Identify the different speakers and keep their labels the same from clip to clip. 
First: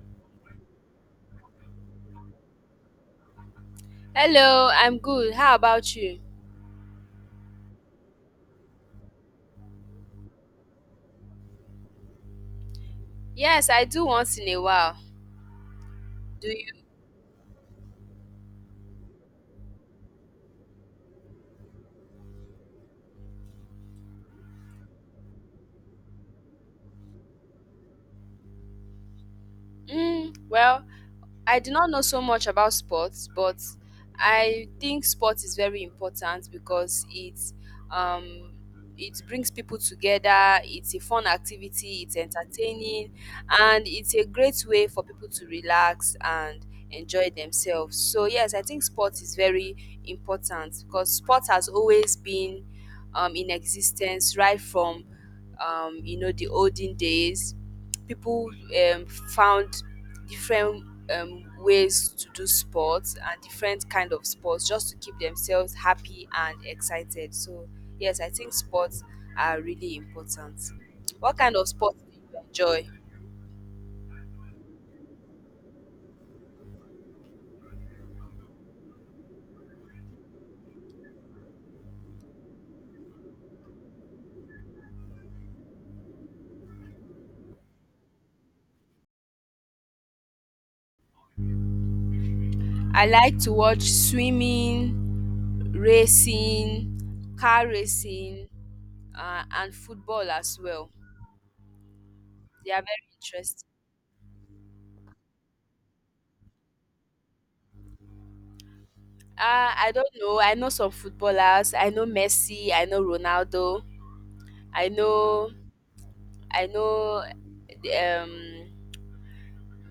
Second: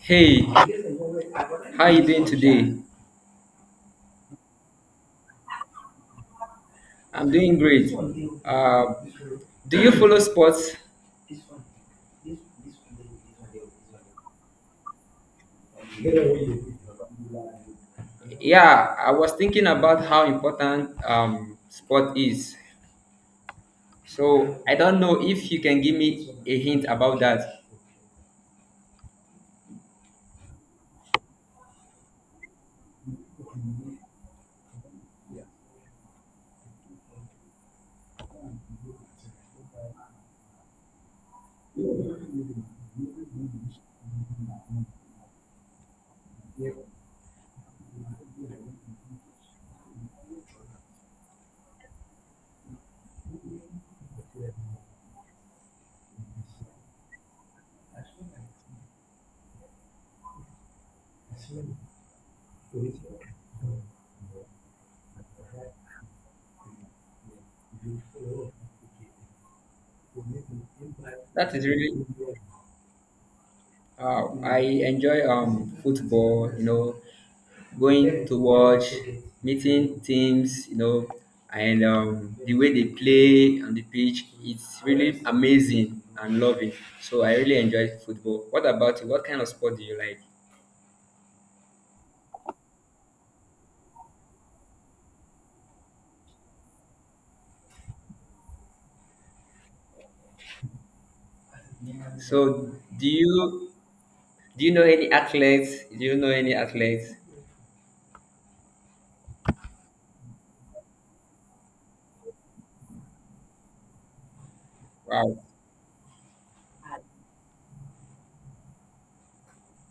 Speaker 1: Hey, how you doing today?
Speaker 2: Hello, I'm good. How about you?
Speaker 1: I'm doing great. Uh, do you follow sports?
Speaker 2: Yes, I do once in a while. Do you?
Speaker 1: Yeah, I was thinking about how important sport is. So I don't know if you can give me a hint about that.
Speaker 2: Mm, well, I do not know so much about sports, but I think sport is very important because um it brings people together, it's a fun activity, it's entertaining, and it's a great way for people to relax and enjoy themselves. So yes, I think sport is very important because sport has always been in existence right from you know the olden days people um, found different ways to do sports and different kind of sports just to keep themselves happy and excited. So yes, I think sports are really important. What
Speaker 1: That
Speaker 2: kind
Speaker 1: is
Speaker 2: of sports
Speaker 1: really.
Speaker 2: do you enjoy?
Speaker 1: I enjoy football, you know, going to watch, meeting teams, you know, and the way they play on the pitch, it's really amazing and loving. So I really enjoy football. What about you? What kind of sport do you like?
Speaker 2: I like to watch swimming, racing, car racing, and football as well.
Speaker 1: So
Speaker 2: They are very
Speaker 1: do
Speaker 2: interesting.
Speaker 1: you do you know any athletes? Do you know any athletes?
Speaker 2: I don't know. I know some footballers. I know Messi, I know Ronaldo. I
Speaker 1: Wow,
Speaker 2: know I know um,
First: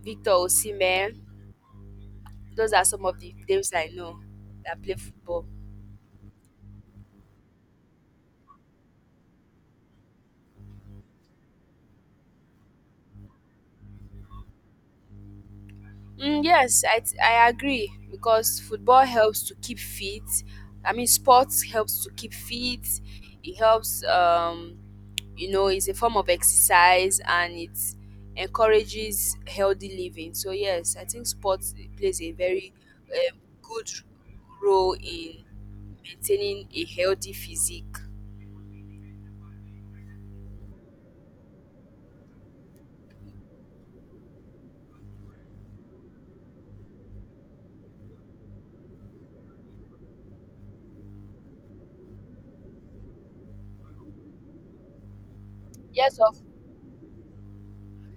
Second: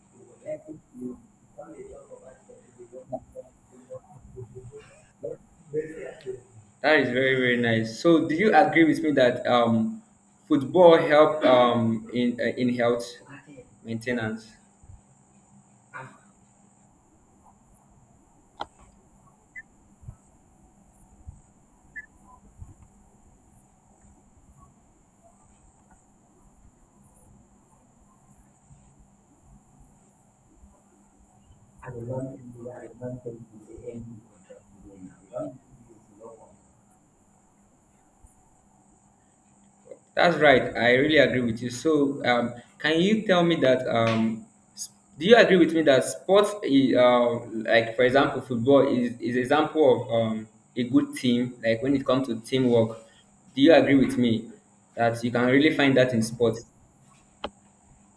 Speaker 2: Victor Osimhen. Those are some of the names I know that play football.
Speaker 1: that is very very nice. So do you agree with me that football help in health maintenance?
Speaker 2: Mm, yes, I agree because football helps to keep fit. I mean, sports helps to keep fit. It helps, you know, it's a form of exercise and it encourages healthy living. So yes, I think sports plays a very good role in maintaining a healthy physique.
Speaker 1: That's right. I really agree with you. So, can you tell me that? S- do you agree with me that sports, like for example, football is example of a good team. Like when it comes to teamwork, do you agree with me that you can really find that
Speaker 2: Yes,
Speaker 1: in
Speaker 2: of
Speaker 1: sports?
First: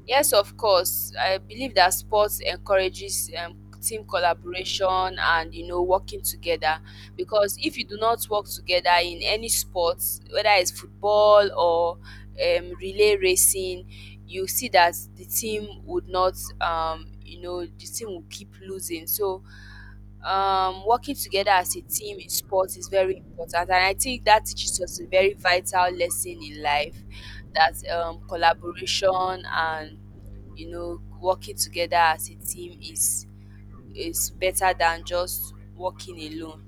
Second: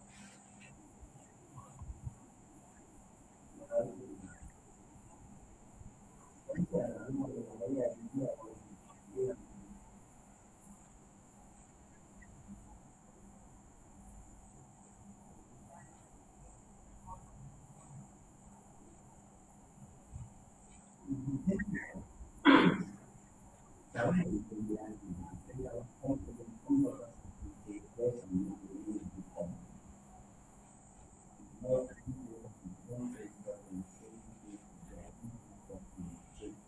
Speaker 2: Yes, of course. I believe that sports encourages team collaboration and you know working together, because if you do not work together in any sports, whether it's football or relay racing, you see that the team would not, you know, the team will keep losing. So working together as a team in sports is very important, and I think that teaches us a very vital lesson in life, that collaboration and you know working together as a team is better than just working alone.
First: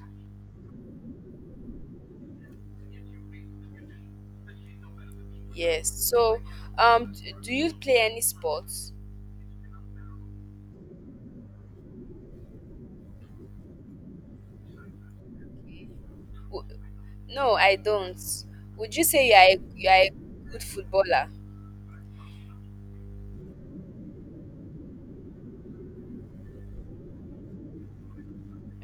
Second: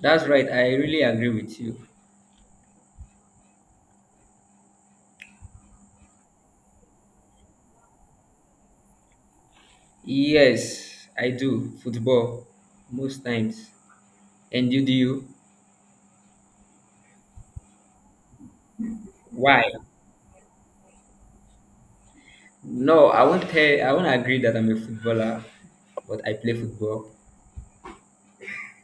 Speaker 1: That's right. I really agree with you.
Speaker 2: Yes. So, do you play any sports?
Speaker 1: Yes, I do football most times. And you do you?
Speaker 2: W- No, I don't. Would you say
Speaker 1: Why?
Speaker 2: you are a good footballer?
Speaker 1: No, I won't tell. I won't agree that I'm a footballer, but I play football.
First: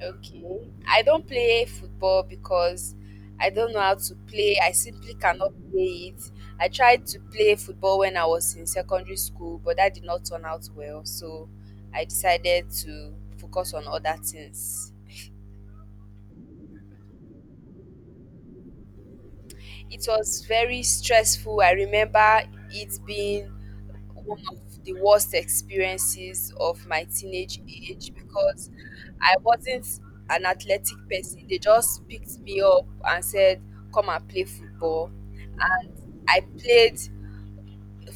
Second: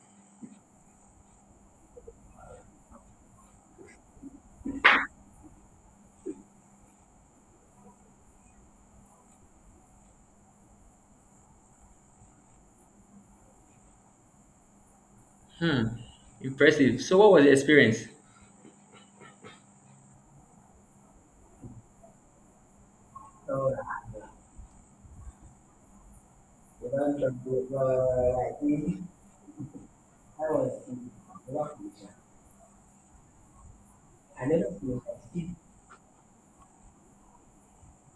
Speaker 2: Okay. I don't play football because I don't know how to play. I simply cannot play it. I tried to play football when I was in secondary school, but that did not turn out well. So I decided to focus on other things.
Speaker 1: Hmm. Impressive. So, what was the experience?
Speaker 2: It was very stressful. I remember it being one of the worst experiences of my teenage age because I wasn't an athletic person. They just picked me up and said, "Come and play football." And I played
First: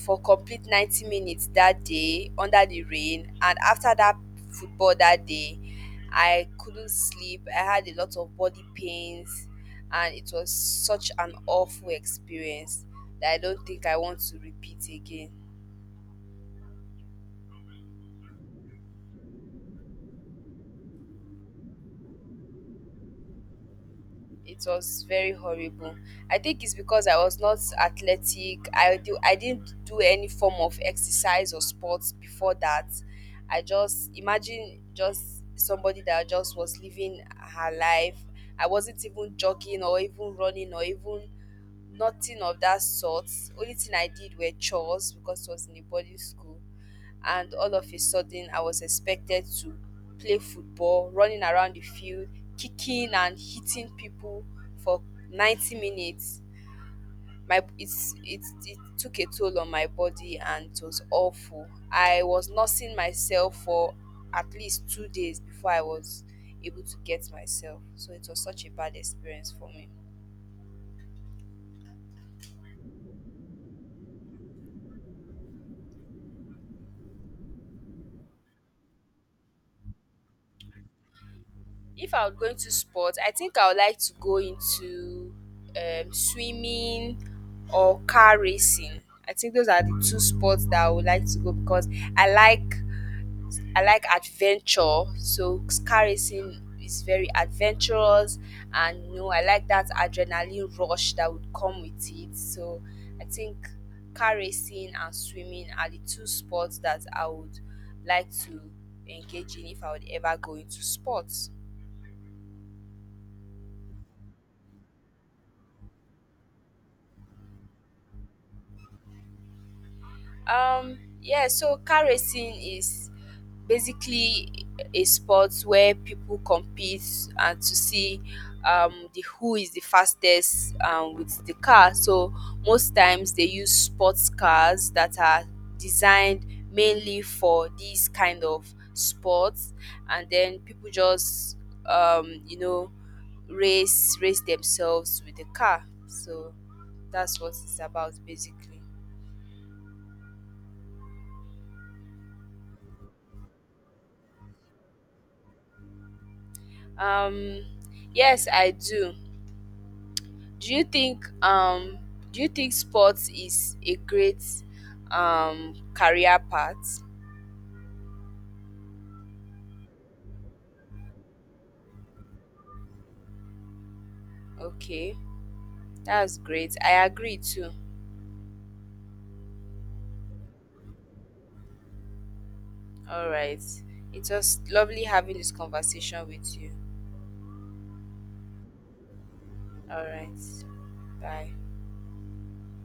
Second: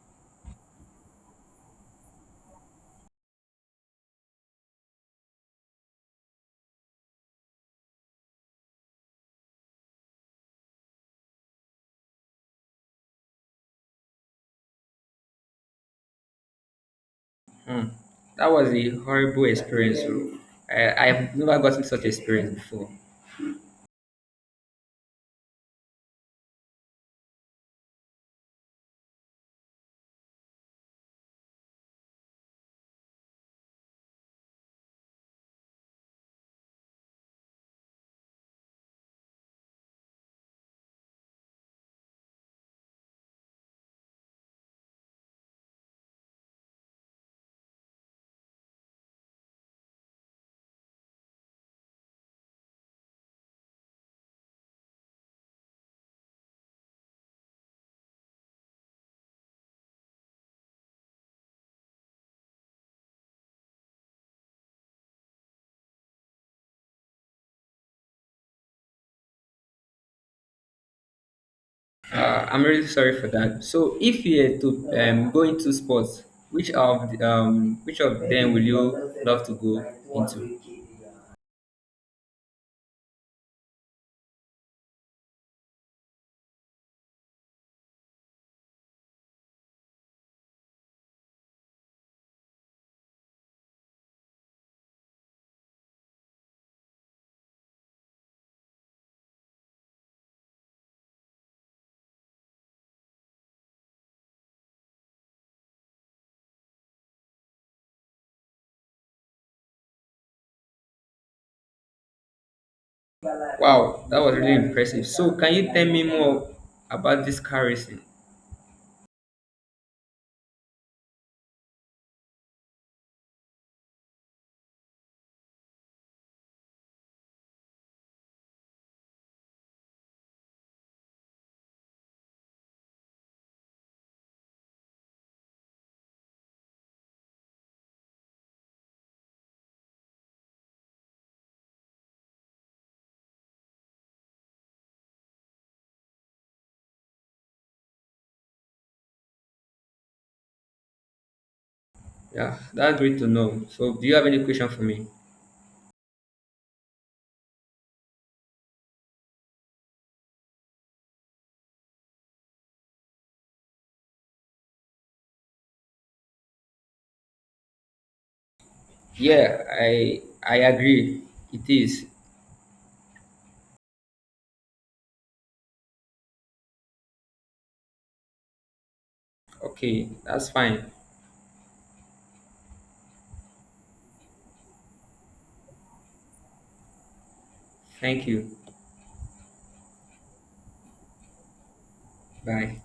Speaker 2: for complete 90 minutes that day under the rain. And after that football that day, I couldn't sleep. I had a lot of body pains, and it was such an awful experience that I don't think I want to repeat again.
Speaker 1: Hmm. That was a horrible experience. Oh. I've never gotten such experience before.
Speaker 2: It was very horrible. I think it's because I was not athletic. I didn't do any form of exercise or sports before that. I just imagine just somebody that just was living her life. I wasn't even jogging or even running or even nothing of that sort. Only thing I did were chores because it was in a boarding school, and all of a sudden I was expected to play football, running around the field, kicking and hitting people for 90 minutes. It took a toll on my body and it was awful. I was nursing myself for at least 2 days before I was able to get myself. So it was such a bad experience for me.
Speaker 1: I'm really sorry for that. So, if you had to go into sports, which of them will you love to go into?
Speaker 2: If I was going to sport, I think I would like to go into swimming or car racing. I think those are the two sports that I would like to go because I like I like adventure, so car racing is very adventurous, and you know I like that adrenaline rush that would come with it. So I think car racing and swimming are the two sports that I would like to engage in if I would ever go into sports.
Speaker 1: Wow, that was really impressive. So, can you tell me more about this car racing?
Speaker 2: Yeah, so car racing is basically a sport where people compete and to see, the who is the fastest with the car. So most times they use sports cars that are designed mainly for these kind of sports, and then people just you know race themselves with the car. So that's what it's about basically.
Speaker 1: Yeah, that's great to know. So, do you have any question for me?
Speaker 2: Um, yes, I do. Do you think um do you think sports is a great career path?
Speaker 1: Yeah, I agree. It is.
Speaker 2: Okay, that's great. I agree too.
Speaker 1: Okay, that's fine.
Speaker 2: All right. It was lovely having this conversation with you.
Speaker 1: Thank you.
Speaker 2: All right. Bye.
Speaker 1: Bye.